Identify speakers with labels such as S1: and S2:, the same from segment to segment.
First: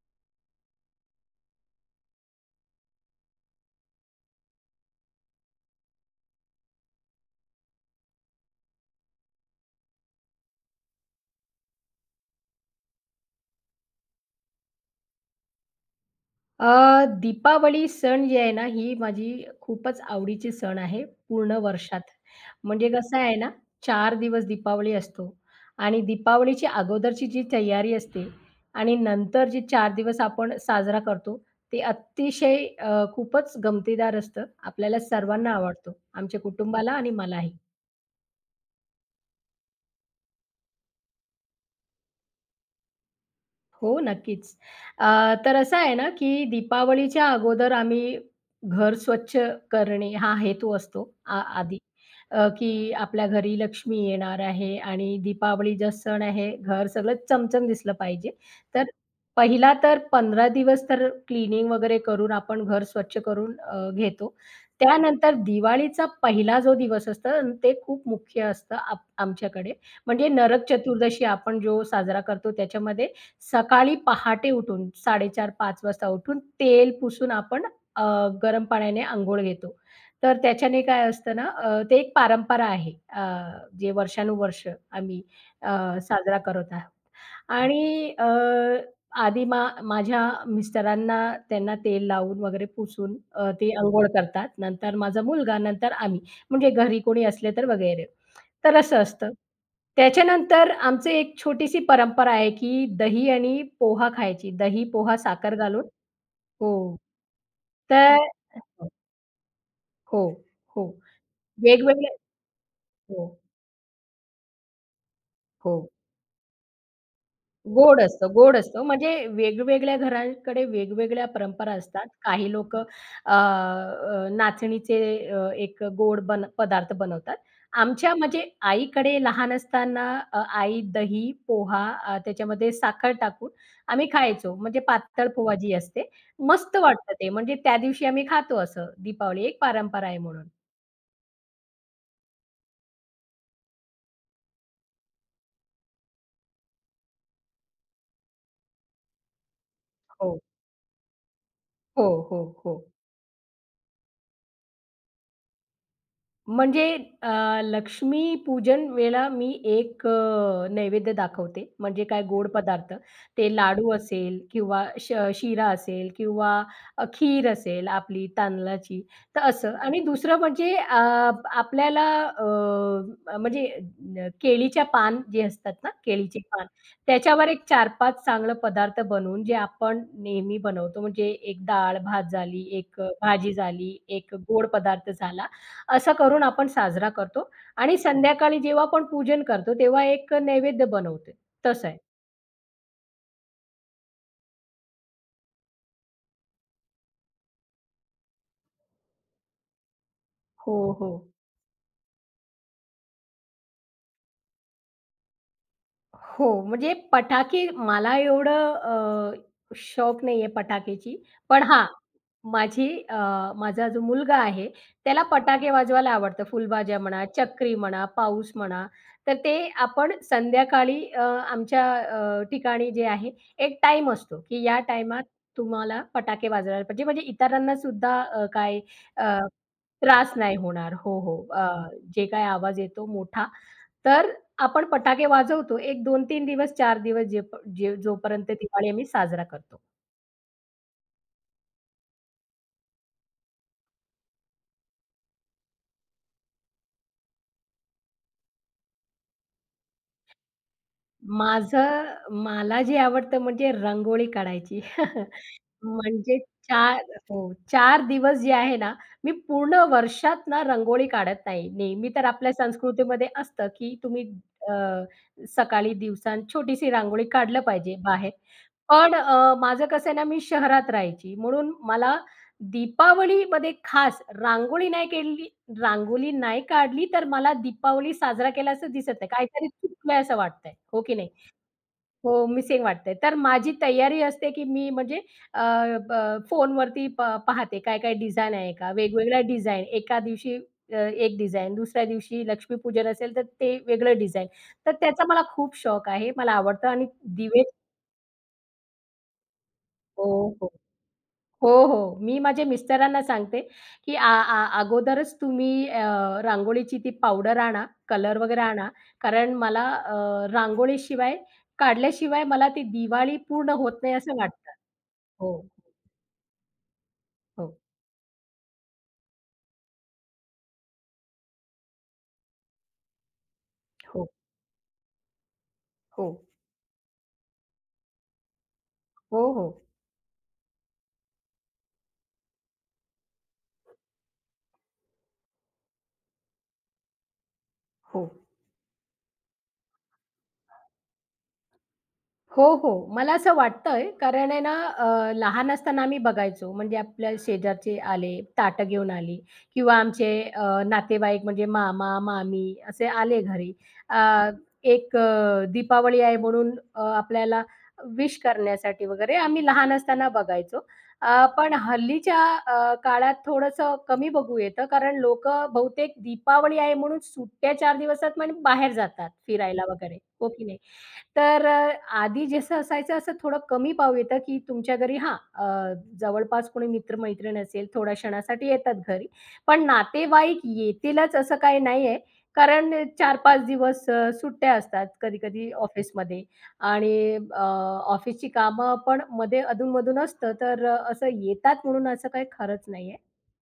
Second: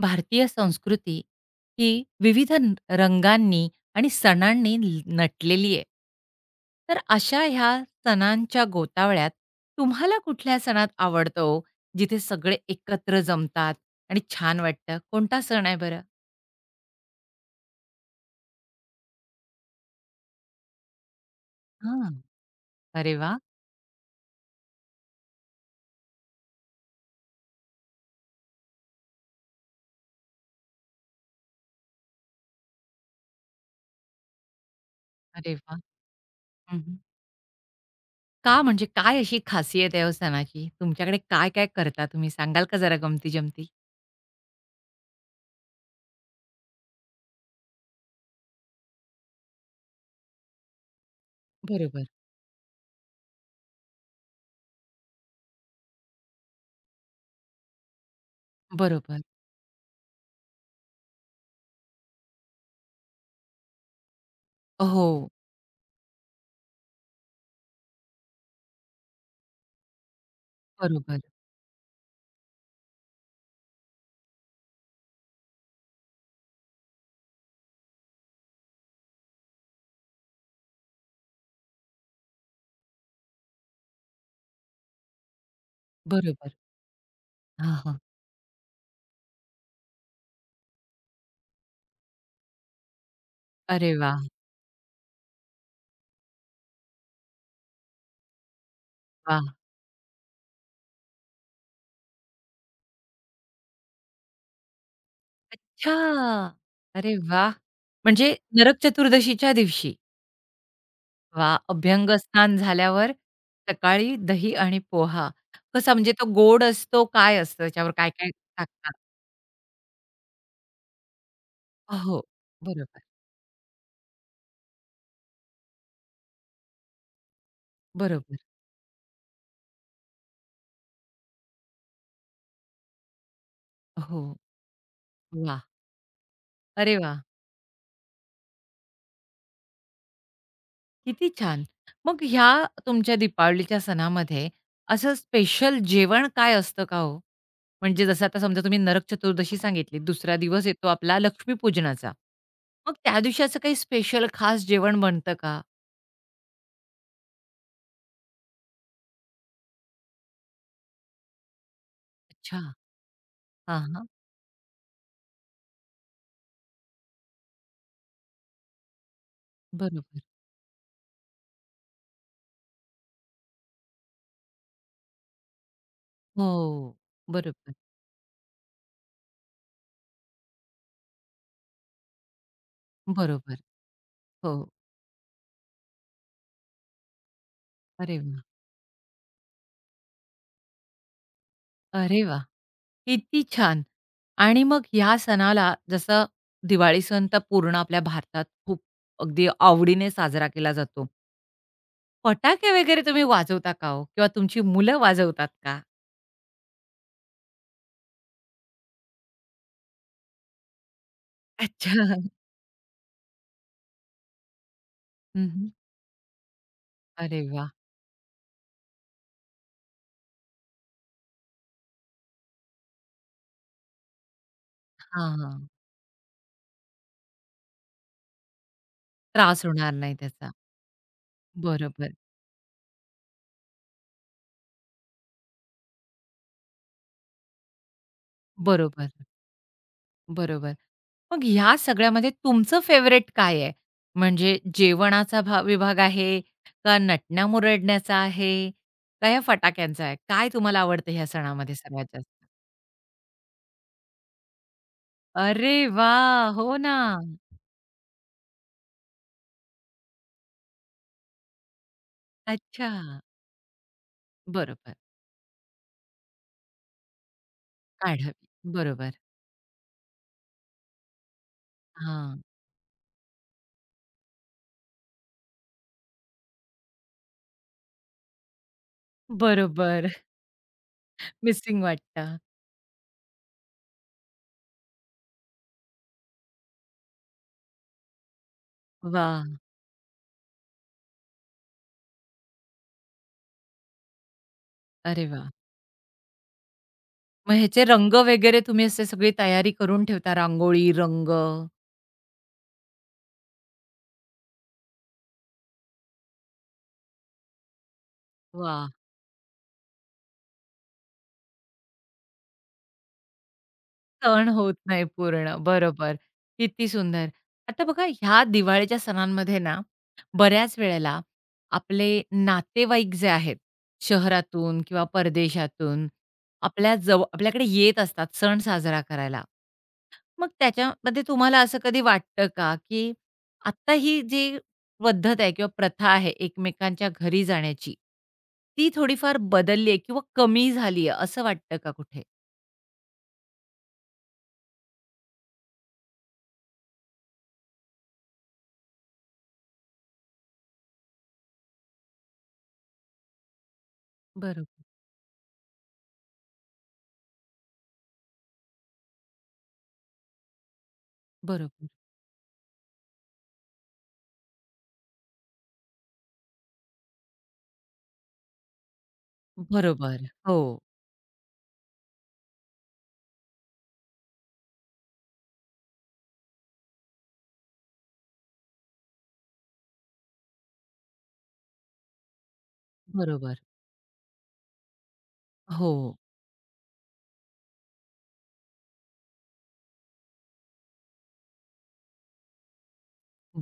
S1: भारतीय संस्कृती ही विविध रंगांनी आणि सणांनी नटलेली आहे. तर अशा ह्या सणांच्या गोतावळ्यात तुम्हाला कुठल्या सणात आवडतो जिथे सगळे एकत्र जमतात आणि छान वाटतं कोणता सण आहे बरं.
S2: दीपावली सण जी आहे ना, ही माझी खूपच आवडीची सण आहे पूर्ण वर्षात.
S1: हां.
S2: म्हणजे
S1: अरे
S2: कसं
S1: वा.
S2: आहे ना, चार दिवस दीपावली असतो आणि दीपावलीची अगोदरची जी तयारी असते आणि नंतर जे 4 दिवस आपण साजरा करतो, ते अतिशय खूपच गमतीदार असतं. आपल्याला सर्वांना
S1: अरे वा.
S2: आवडतो, आमच्या कुटुंबाला
S1: हम्म.
S2: आणि मलाही.
S1: का म्हणजे काय अशी खासियत आहे हो सणाची तुमच्याकडे काय काय करता तुम्ही सांगाल का जरा गमती जमती.
S2: हो, नक्कीच. तर असं आहे ना, की दीपावलीच्या अगोदर आम्ही घर स्वच्छ करणे हा हेतू असतो आधी.
S1: बरोबर.
S2: की आपल्या घरी लक्ष्मी येणार आहे आणि दीपावलीचा सण आहे, घर सगळं चमचम दिसलं पाहिजे. तर
S1: बरोबर.
S2: पहिला तर 15 दिवस तर क्लीनिंग वगैरे करून आपण घर स्वच्छ करून घेतो.
S1: हो.
S2: त्यानंतर दिवाळीचा पहिला जो दिवस असतो अन् ते खूप मुख्य असतं आमच्याकडे. म्हणजे नरक
S1: बरोबर.
S2: चतुर्दशी आपण जो साजरा करतो त्याच्यामध्ये सकाळी पहाटे उठून 4:30-5 वाजता उठून तेल पुसून आपण अ, गरम पाण्याने अंघोळ घेतो. तर त्याच्याने काय असतं ना, ते एक परंपरा आहे. जे वर्षानुवर्ष आम्ही अ, साजरा
S1: बरोबर.
S2: करत आहोत.
S1: हा हा.
S2: आणि आधी माझ्या मिस्टरांना त्यांना तेल लावून वगैरे पुसून ते
S1: अरे
S2: अंघोळ
S1: वा.
S2: करतात. नंतर माझा मुलगा, नंतर आम्ही. म्हणजे घरी कोणी असले तर वगैरे. तर असं असतं.
S1: वा.
S2: त्याच्यानंतर आमची एक छोटीशी परंपरा आहे, की दही आणि पोहा खायची. दही, पोहा, साखर घालून
S1: अच्छा!
S2: हो.
S1: अरे वा,
S2: तर
S1: म्हणजे नरक चतुर्दशीच्या दिवशी.
S2: हो, हो.
S1: वा,
S2: वेगवेगळे
S1: अभ्यंग स्नान झाल्यावर
S2: हो.
S1: सकाळी दही आणि पोहा.
S2: हो.
S1: कसा म्हणजे तो गोड असतो, काय असतं त्याच्यावर
S2: गोड असतं,
S1: काय-काय
S2: गोड असतं.
S1: टाकतात?
S2: म्हणजे वेगवेगळ्या घरांकडे वेगवेगळ्या परंपरा असतात.
S1: हो,
S2: काही लोक
S1: बरोबर,
S2: नाचणीचे एक गोड बन पदार्थ बनवतात. आमच्या
S1: बरोबर.
S2: म्हणजे आईकडे लहान असताना आई दही, पोहा त्याच्यामध्ये साखर टाकून आम्ही
S1: हो,
S2: खायचो. म्हणजे पातळ पोहा
S1: वा,
S2: जी असते, मस्त
S1: अरे वा,
S2: वाटतं ते. म्हणजे त्या दिवशी आम्ही खातो असं. दीपावली एक परंपरा आहे म्हणून.
S1: किती छान. मग ह्या तुमच्या दीपावलीच्या सणामध्ये असं स्पेशल जेवण काय असतं का हो? म्हणजे जसं आता समजा तुम्ही नरक चतुर्दशी सांगितली, दुसरा
S2: हो.
S1: दिवस येतो आपला
S2: हो,
S1: लक्ष्मीपूजनाचा.
S2: हो, हो.
S1: मग त्या दिवशी असं काही स्पेशल खास जेवण बनतं का?
S2: म्हणजे अ, लक्ष्मी पूजन वेळेला मी एक नैवेद्य दाखवते. म्हणजे काय गोड
S1: अच्छा.
S2: पदार्थ. ते
S1: हां,
S2: लाडू
S1: हां.
S2: असेल किंवा शिरा असेल किंवा खीर असेल आपली तांदळाची. तर असं आणि
S1: बरोबर.
S2: दुसरं म्हणजे आपल्याला केळीच्या पान जे असतात ना, केळीचे पान
S1: हो.
S2: त्याच्यावर
S1: बरोबर,
S2: एक 4-5 चांगलं पदार्थ बनवून जे आपण नेहमी बनवतो. म्हणजे एक डाळ-भात झाली, एक भाजी
S1: बरोबर.
S2: झाली, एक
S1: हो.
S2: गोड पदार्थ झाला असं करून आपण साजरा करतो आणि
S1: अरे वाह!
S2: संध्याकाळी जेव्हा आपण पूजन करतो, तेव्हा एक नैवेद्य बनवते. तसं आहे.
S1: अरे वाह! किती छान. आणि मग ह्या सणाला जसं दिवाळी सण तर पूर्ण आपल्या भारतात खूप अगदी आवडीने साजरा केला
S2: हो,
S1: जातो.
S2: हो.
S1: फटाके वगैरे तुम्ही वाजवता का हो? किंवा तुमची मुलं वाजवतात का?
S2: हो, म्हणजे पटाके मला एवढं शौक नाहीये पटाक्याची. पण हां,
S1: अच्छा.
S2: माझी अ, माझा जो मुलगा आहे, त्याला
S1: हं,
S2: पटाके वाजवायला आवडतं. फुलबाजा म्हणा,
S1: अरे वाह!
S2: चक्री म्हणा, पाऊस म्हणा. तर ते आपण संध्याकाळी आमच्या ठिकाणी जे आहे, एक टाईम असतो, की या टाईमात
S1: हां, हां.
S2: तुम्हाला पटाके वाजवायला पाहिजे. म्हणजे इतरांना सुद्धा अ,
S1: त्रास होणार नाही
S2: त्रास
S1: त्याचा.
S2: नाही होणार. हो, हो.
S1: बरोबर,
S2: जे काही आवाज येतो मोठा. तर आपण फटाके वाजवतो. एक 2, तीन दिवस, चार दिवस जे प जे जोपर्यंत दिवाळी आम्ही
S1: बरोबर,
S2: साजरा करतो.
S1: बरोबर. मग ह्या सगळ्यामध्ये तुमचं फेवरेट काय आहे? म्हणजे जेवणाचा विभाग आहे, का नटण्या-मुरडण्याचा आहे, का या फटाक्यांचा आहे? काय तुम्हाला आवडतं ह्या सणामध्ये
S2: माझं
S1: सगळ्यात जास्त?
S2: मला जे आवडतं म्हणजे रांगोळी काढायची.
S1: अरे
S2: म्हणजे
S1: वाह! हो ना.
S2: 4 हो, 4 दिवस जे आहे ना, मी पूर्ण वर्षात ना रंगोळी काढत नाही. नेहमी तर आपल्या
S1: अच्छा.
S2: संस्कृतीमध्ये असतं, की तुम्ही अ,
S1: बरोबर.
S2: सकाळी दिवसान छोटीशी रांगोळी काढलं पाहिजे बाहेर.
S1: काढावी.
S2: पण
S1: बरोबर.
S2: माझं कसं आहे ना, मी शहरात राहायची म्हणून मला
S1: हां.
S2: दीपावलीमध्ये खास रांगोळी नाही केली रांगोली नाही काढली, तर मला दीपावली साजरा केल्याचं दिसत नाही. काहीतरी
S1: बरोबर.
S2: चुकलंय असं वाटतंय, हो की नाही?
S1: मिसिंग वाटतं.
S2: हो, मिसिंग वाटतंय. तर माझी तयारी असते, की मी म्हणजे अ, ब फोनवरती पाहते काय-काय डिझाइन आहे का? वेगवेगळ्या
S1: वाह!
S2: डिझाइन एका दिवशी एक डिझाइन, दुसऱ्या दिवशी लक्ष्मीपूजन असेल, तर ते वेगळं डिझाइन. तर त्याचा
S1: अरे
S2: मला
S1: वाह!
S2: खूप शौक आहे. मला आवडतं आणि
S1: मग
S2: दिवे
S1: ह्याचे रंग वगैरे तुम्ही असे सगळी तयारी करून ठेवता,
S2: हो, हो.
S1: रांगोळी, रंग.
S2: हो, हो. मी माझ्या मिस्टरांना सांगते, की "आ आ अगोदरच तुम्ही रांगोळीची ती पावडर आणा, कलर वगैरे
S1: वाह!
S2: आणा." कारण मला रांगोळीशिवाय काढल्याशिवाय मला ती दिवाळी पूर्ण होत नाही असं
S1: सण
S2: वाटतं.
S1: होत नाही पूर्ण.
S2: हो,
S1: बरोबर. किती सुंदर.
S2: हो,
S1: आता बघा ह्या दिवाळीच्या सणांमध्ये ना, बऱ्याच वेळेला आपले नातेवाईक जे आहेत,
S2: हो,
S1: शहरातून किंवा परदेशातून
S2: हो,
S1: आपल्याकडे येत असतात सण साजरा करायला.
S2: हो, हो,
S1: मग त्याच्यामध्ये तुम्हाला असं कधी वाटतं का, की आत्ता ही जी पद्धत आहे किंवा प्रथा आहे एकमेकांच्या घरी जाण्याची,
S2: हो.
S1: ती थोडीफार बदलली आहे किंवा कमी झाली आहे असं वाटतं का कुठे?
S2: हो, हो. मला असं वाटतंय कारण आहे ना लहान असताना आम्ही बघायचो म्हणजे आपल्या शेजारचे आले, ताटं घेऊन आली किंवा आमचे नातेवाईक म्हणजे मामा-मामी असे आले घरी. अ,
S1: बरोबर.
S2: दीपावली आहे म्हणून आपल्याला विश करण्यासाठी वगैरे आम्ही लहान असताना बघायचो. पण
S1: बरोबर.
S2: हल्लीच्या काळात थोडंसं कमी बघू येतं कारण लोकं बहुतेक दीपावली आहे म्हणून सुट्ट्या 4 दिवसात म्हणजे बाहेर जातात फिरायला वगैरे.
S1: बरोबर.
S2: हो
S1: हो,
S2: की नाही? तर आधी जसं असायचं असं थोडं कमी पाव येतं, की तुमच्या घरी हां, जवळपास कोणी मित्र-मैत्रीण असेल, थोड्या क्षणासाठी येतात घरी. पण नातेवाईक येतीलच असं काही नाहीये. कारण
S1: बरोबर.
S2: 4-5 दिवस सुट्ट्या असतात कधी-कधी
S1: हो,
S2: ऑफिसमध्ये आणि ऑफिसची कामं पण मध्ये अधून-मधून असतं. तर असं येतात म्हणून असं काही खरंच नाहीये.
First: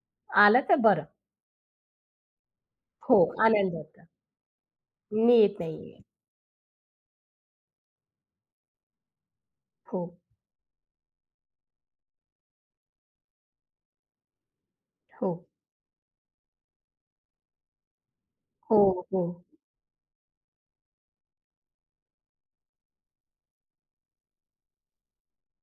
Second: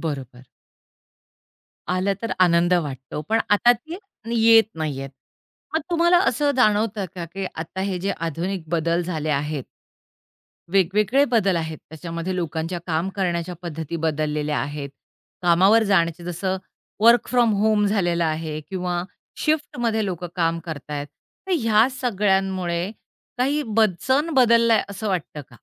S1: बरोबर.
S2: आलं तर बरं.
S1: आलं तर आनंद
S2: हो,
S1: वाटतो, पण आता
S2: आनंद
S1: ते
S2: होता.
S1: येत नाहीयेत.
S2: मी येत
S1: मग
S2: नाहीये.
S1: तुम्हाला असं जाणवतं का, की आता हे जे आधुनिक बदल झाले आहेत,
S2: हो,
S1: वेगवेगळे बदल आहेत, त्याच्यामध्ये लोकांच्या काम करण्याच्या पद्धती बदललेल्या आहेत.
S2: हो,
S1: कामावर जाण्याचे जसं वर्क फ्रॉम होम झालेलं आहे
S2: हो,
S1: किंवा
S2: हो.
S1: शिफ्टमध्ये लोकं काम करतायत. तर ह्या सगळ्यांमुळे काही सण बदललाय असं वाटतं का?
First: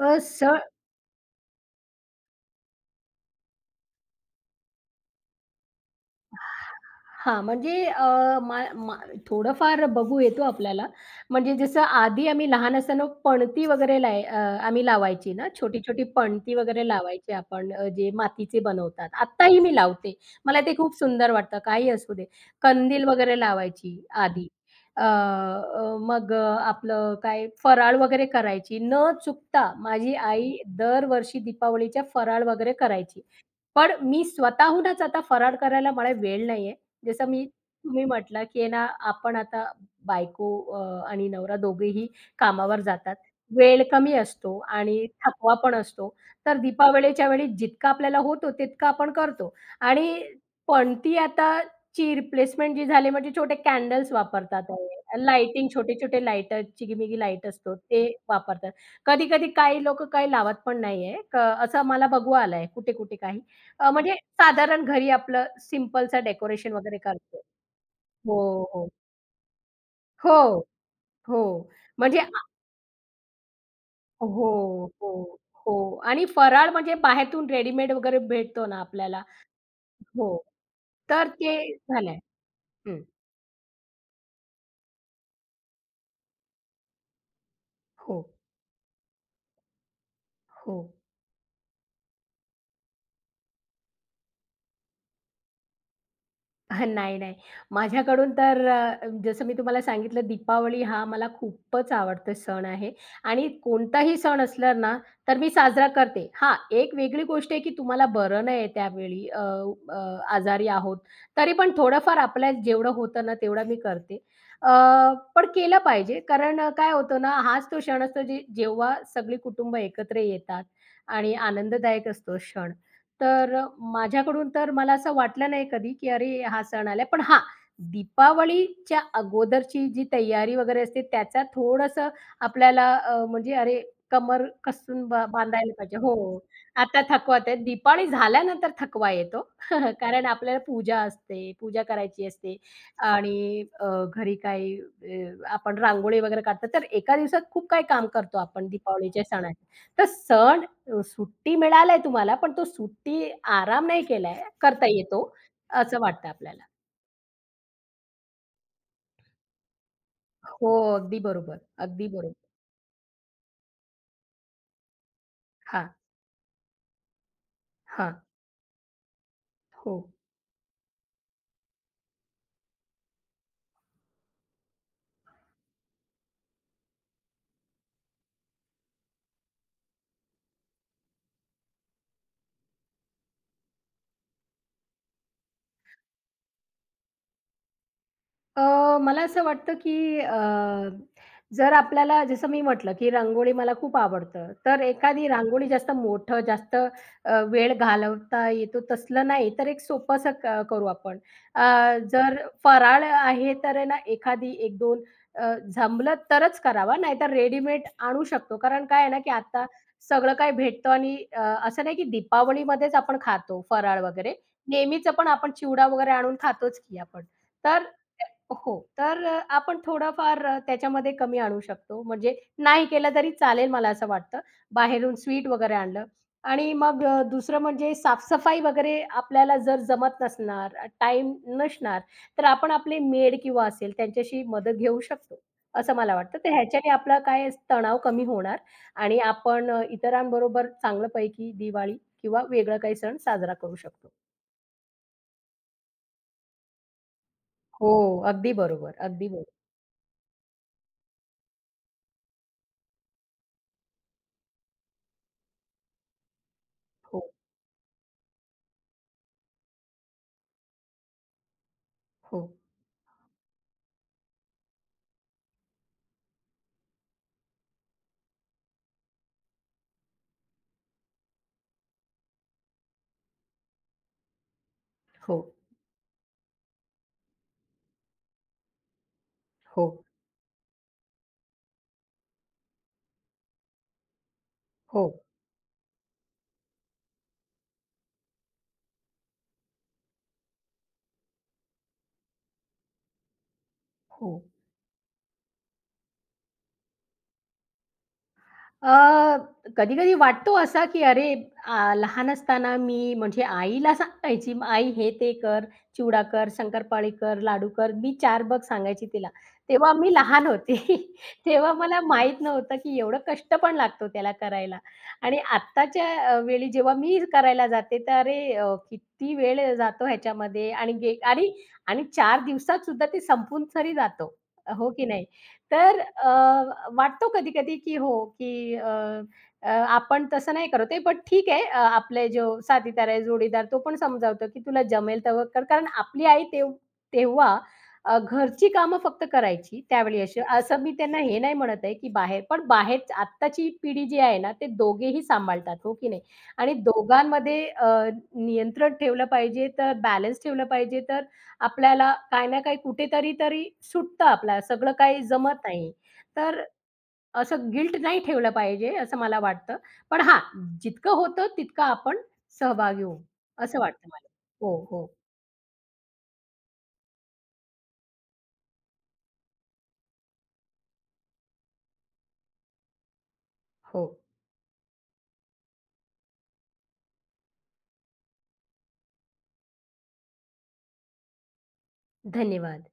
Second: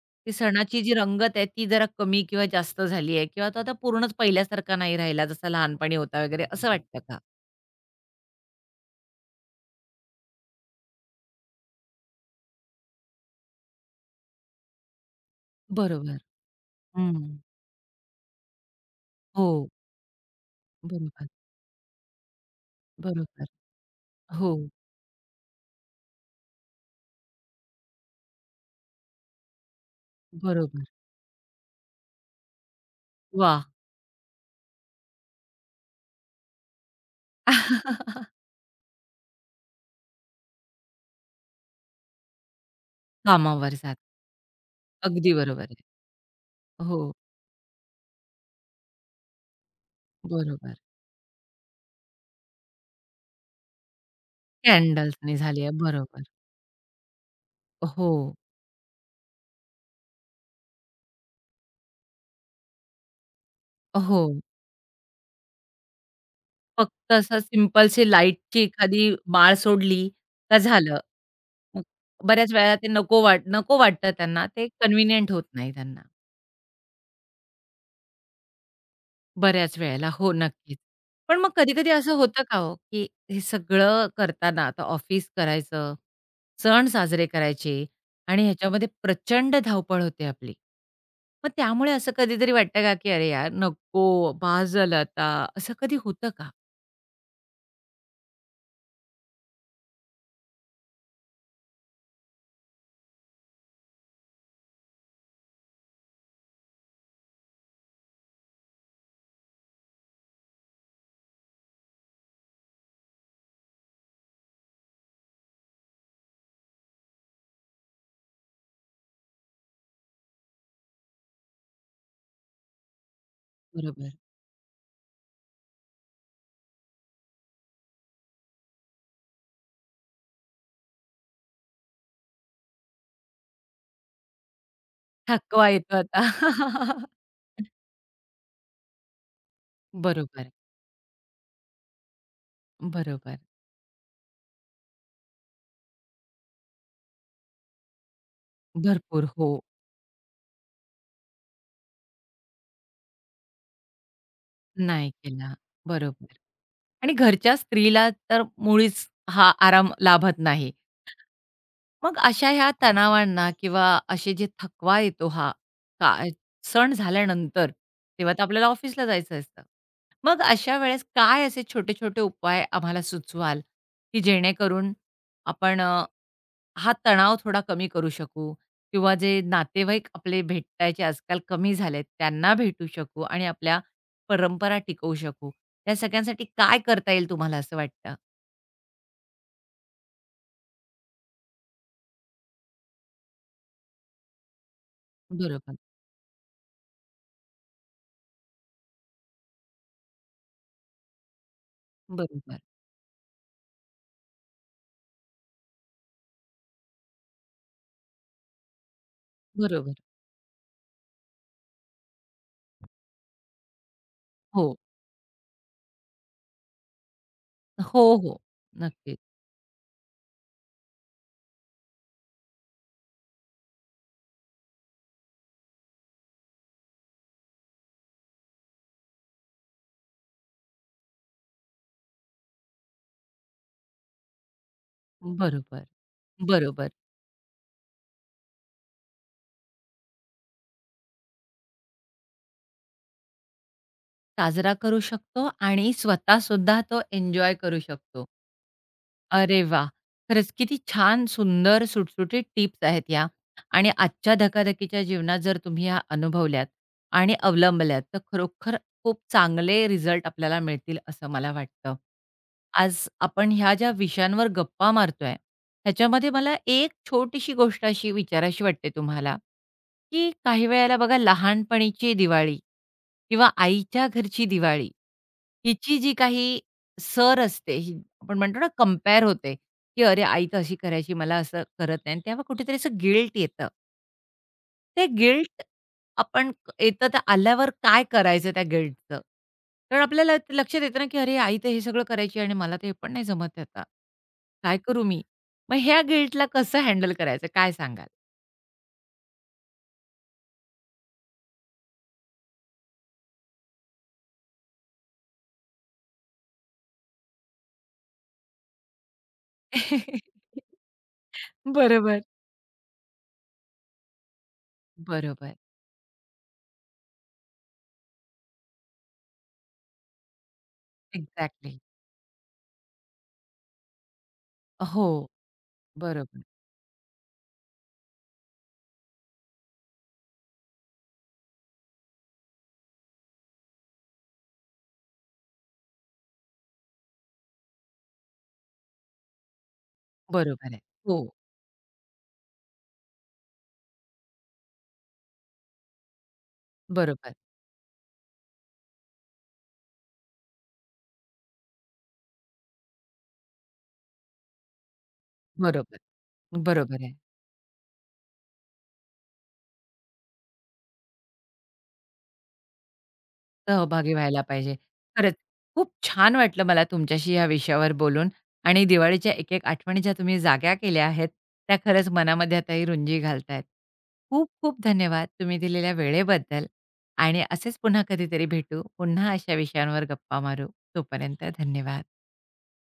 S1: ती
S2: सण
S1: सणाची जी रंगत आहे ती जरा कमी किंवा जास्त झाली आहे किंवा तो आता पूर्णच पहिल्यासारखा नाही राहिला जसा लहानपणी होता वगैरे असं वाटतं का?
S2: हां, म्हणजे अ, मा मा थोडंफार बघू येतो आपल्याला. म्हणजे जसं आधी आम्ही लहान असताना पणती वगैरे आम्ही लावायची ना, छोटी-छोटी
S1: बरोबर.
S2: पणती वगैरे
S1: हं.
S2: लावायची आपण जे मातीचे बनवतात. आत्ताही
S1: हो.
S2: मी लावते. मला ते खूप
S1: बरोबर,
S2: सुंदर वाटतं, काही असू दे. कंदील वगैरे
S1: बरोबर.
S2: लावायची आधी.
S1: हो,
S2: अ, अ, मग अ, आपलं काय फराळ वगैरे करायची. न चुकता माझी आई
S1: बरोबर.
S2: दरवर्षी दीपावलीच्या फराळ वगैरे करायची.
S1: वाह!
S2: पण मी स्वतःहूनच आता फरार करायला मला वेळ नाहीये. जसं मी तुम्ही म्हटलं, की आहे ना, आपण आता बायको आणि नवरा दोघेही कामावर जातात.
S1: कामावर
S2: वेळ
S1: जात.
S2: कमी असतो आणि
S1: अगदी
S2: थकवा
S1: बरोबर
S2: पण
S1: आहे.
S2: असतो. तर
S1: हो,
S2: दीपावलीच्या वेळी जितकं आपल्याला होतो तितका आपण करतो आणि
S1: बरोबर.
S2: पण ती आता ची रिप्लेसमेंट जी झाली म्हणजे छोटे कॅन्डल्स वापरतात
S1: कॅन्डल्सनी झाली
S2: लाइटिंग
S1: आहे.
S2: छोटे-छोटे
S1: बरोबर.
S2: लाइटर, चिगी लाईट असतो ते
S1: हो,
S2: वापरतात. कधी-कधी काही लोकं काही लावत पण नाहीये. असं मला बघू आलंय कुठे-कुठे काही अ, म्हणजे
S1: हो.
S2: साधारण घरी आपलं सिंपलचं डेकोरेशन वगैरे
S1: फक्त असं
S2: करतो.
S1: सिंपलशी
S2: हो,
S1: लाईटची
S2: हो.
S1: एखादी माळ सोडली
S2: हो,
S1: का झालं.
S2: हो.
S1: मग
S2: म्हणजे आ
S1: बऱ्याच वेळा ते नको वाटतं त्यांना. ते
S2: हो,
S1: कन्व्हिनियंट
S2: हो,
S1: होत नाही
S2: हो.
S1: त्यांना.
S2: आणि फराळ म्हणजे बाहेरून रेडीमेड वगैरे भेटतो ना आपल्याला.
S1: बऱ्याच वेळेला. हो,
S2: हो.
S1: नक्कीच.
S2: तर
S1: पण मग
S2: ते
S1: कधी-कधी असं
S2: झालंय.
S1: होतं का हो,
S2: हं.
S1: की हे सगळं करताना आता ऑफिस करायचं, सण साजरे करायचे
S2: हो,
S1: आणि ह्याच्यामध्ये प्रचंड धावपळ होते आपली.
S2: हो.
S1: मग त्यामुळे असं कधीतरी वाटतं का, की "अरे यार, नको, बास झालं आता." असं कधी होतं का?
S2: नाही, नाही. माझ्याकडून तर जसं मी तुम्हाला सांगितलं दीपावली हा मला खूपच आवडता सण आहे आणि कोणताही सण असला ना, तर मी साजरा करते. हां, एक वेगळी गोष्ट आहे की तुम्हाला बरं नाहीये त्यावेळी अ, अ, आजारी आहोत. तरी पण थोडंफार आपल्या जेवढं होतं ना, तेवढं मी करते. अ, पण केलं पाहिजे कारण काय होतं ना, हाच तो क्षण असतो जे जेव्हा सगळी कुटुंब एकत्र येतात आणि आनंददायक असतो क्षण. तर
S1: बरोबर.
S2: माझ्याकडून तर मला असं वाटलं नाही कधी, की अरे हा सण आलाय. पण हां, दीपावलीच्या अगोदरची जी तयारी वगैरे असते त्याचा थोडंसं आपल्याला अ, म्हणजे अरे कमर कसून
S1: थकवा
S2: बांधायला
S1: येतो
S2: पाहिजे. हो,
S1: आता.
S2: आता थकवा येतोय. दिपावली झाल्यानंतर थकवा येतो. कारण
S1: बरोबर,
S2: आपल्याला पूजा असते, पूजा करायची असते
S1: बरोबर.
S2: आणि घरी काही आपण रांगोळी वगैरे काढतो. तर एका दिवसात खूप काही काम करतो आपण दीपावलीच्या
S1: भरपूर हो,
S2: सणात. तर सण सुट्टी मिळालाय तुम्हाला, पण तो सुट्टी आराम नाही केलाय, करता
S1: नाही
S2: येतो,
S1: केला.
S2: असं वाटतं
S1: बरोबर.
S2: आपल्याला.
S1: आणि घरच्या स्त्रीला तर मुळीच हा आराम लाभत
S2: हो,
S1: नाही.
S2: अगदी बरोबर, अगदी
S1: मग
S2: बरोबर.
S1: अशा ह्या तणावांना किंवा असे जे थकवा येतो हा
S2: हां,
S1: का सण झाल्यानंतर,
S2: हां.
S1: तेव्हा तर आपल्याला ऑफिसला जायचं असतं.
S2: हो.
S1: मग अशा वेळेस काय असे छोटे-छोटे उपाय आम्हाला सुचवाल, की जेणेकरून आपण अ, हा तणाव थोडा कमी करू शकू किंवा जे नातेवाईक आपले भेटायचे आजकाल कमी झालेत, त्यांना भेटू शकू आणि आपल्या परंपरा टिकवू शकू. या सगळ्यांसाठी काय करता येईल तुम्हाला असं वाटतं?
S2: मला असं वाटतं की जर आपल्याला जसं मी म्हटलं की रांगोळी मला खूप आवडतं. तर एखादी रांगोळी
S1: बरोबर,
S2: जास्त मोठं, जास्त वेळ घालवता येतो तसलं नाही, तर एक सोपंसं करू आपण. अ, जर
S1: बरोबर,
S2: फराळ आहे तर आहे ना एखादी 1-2 जमलं तरच करावा, नाहीतर रेडीमेड आणू शकतो. कारण काय आहे ना की आता
S1: बरोबर.
S2: सगळं काही भेटतं आणि असं नाही की दीपावलीमध्येच आपण खातो फराळ वगैरे.
S1: हो.
S2: नेहमीचं पण आपण चिवडा वगैरे आणून खातोच की आपण. तर
S1: हो, हो.
S2: हो.
S1: नक्कीच.
S2: तर आपण थोडंफार त्याच्यामध्ये कमी आणू शकतो. म्हणजे नाही केलं तरी चालेल मला असं वाटतं. बाहेरून स्वीट वगैरे आणलं आणि मग दुसरं म्हणजे साफ-सफाई वगैरे आपल्याला जर जमत नसणार, टाईम नसणार, तर आपण आपले मेड किंवा असेल त्यांच्याशी मदत घेऊ शकतो,
S1: बरोबर,
S2: असं मला वाटतं. तर ह्याच्याने
S1: बरोबर.
S2: आपला काय तणाव कमी होणार आणि आपण इतरांबरोबर चांगल्यापैकी दिवाळी किंवा वेगळा काही सण साजरा करू शकतो.
S1: साजरा करू शकतो आणि स्वतः सुद्धा तो एन्जॉय करू
S2: हो,
S1: शकतो.
S2: अगदी बरोबर, अगदी बरोबर.
S1: अरे वा, खरंच किती छान, सुंदर, सुटसुटीत टिप्स आहेत या, आणि आजच्या धकाधकीच्या जीवनात जर तुम्ही ह्या अनुभवल्यात
S2: हो,
S1: आणि अवलंबल्यात, तर खरोखर खूप चांगले रिझल्ट आपल्याला मिळतील असं मला वाटतं.
S2: हो,
S1: आज आपण ह्या ज्या विषयांवर गप्पा मारतोय, ह्याच्यामध्ये मला एक छोटीशी गोष्ट अशी विचारावीशी वाटते तुम्हाला, की काही वेळेला बघा लहानपणीची दिवाळी किंवा आईच्या घरची दिवाळी,
S2: हो.
S1: हिची जी काही सर असते, ही आपण म्हणतो ना कंपेअर होते,
S2: हो,
S1: की "अरे, आई तर अशी करायची, मला असं करत नाही" आणि तेव्हा कुठेतरी असं गिल्ट येतं.
S2: हो,
S1: ते गिल्ट येतं तर आल्यावर काय करायचं त्या गिल्टचं? तर आपल्याला ते लक्षात येतं ना, की "अरे, आई तर हे सगळं करायची आणि मला तर पण नाही जमत आता.
S2: हो.
S1: काय करू मी?" मग ह्या गिल्टला कसं हँडल करायचं काय सांगाल?
S2: अ, कधी-कधी वाटतो असा, की लहान असताना मी म्हणजे आईला सांगायची, "आई हे ते कर, चिवडा कर, शंकरपाळी कर, लाडू कर." मी चार बघ सांगायची तिला. तेव्हा मी लहान होते. तेव्हा मला
S1: बरोबर.
S2: माहीत नव्हतं, की एवढं कष्ट पण लागतो त्याला करायला. आणि
S1: बरोबर.
S2: आत्ताच्या वेळी जेव्हा मी करायला जाते, तर किती वेळ जातो ह्याच्यामध्ये आणि गे आणि
S1: एक्झॅक्टली.
S2: आणि 4 दिवसात सुद्धा ते संपून तरी जातो. हो की नाही?
S1: हो.
S2: तर
S1: बरोबर.
S2: वाटतो कधी-कधी की हो, की अ, अ, आपण तसं नाही करत आहे, बट ठीक आहे. आपले जो साथीदार आहे, जोडीदार तो पण समजावतो की "तुला जमेल तेव्हा कर." कारण आपली आई तेव्हा घरची कामं फक्त करायची त्यावेळी अशी.
S1: बरोबर आहे.
S2: असं मी
S1: हो.
S2: त्यांना हे नाही म्हणत आहे की बाहेर पण बाहेर आत्ताची पिढी जी आहे ना, ते दोघेही सांभाळतात, हो की नाही? आणि
S1: बरोबर.
S2: दोघांमध्ये नियंत्रण ठेवलं पाहिजे, तर बॅलन्स ठेवलं पाहिजे, तर आपल्याला काही ना काही कुठेतरी तरी सुटतं आपल्याला, सगळं काही जमत नाही.
S1: बरोबर.
S2: तर
S1: बरोबर आहे.
S2: असं गिल्ट नाही ठेवलं पाहिजे असं मला वाटतं. पण हां, जितकं होतं तितकं आपण सहभागी होऊ, असं वाटतं
S1: सहभागी
S2: मला.
S1: व्हायला पाहिजे.
S2: हो, हो,
S1: खरंच खूप छान वाटलं मला तुमच्याशी या विषयावर बोलून आणि दिवाळीच्या एक-एक आठवणी ज्या तुम्ही जाग्या केल्या आहेत, त्या खरंच मनामध्ये आताही रुंजी घालतायत.
S2: हो.
S1: खूप-खूप धन्यवाद तुम्ही दिलेल्या वेळेबद्दल आणि असेच पुन्हा कधीतरी भेटू. पुन्हा अशा विषयांवर गप्पा मारू. तोपर्यंत धन्यवाद.
S2: धन्यवाद.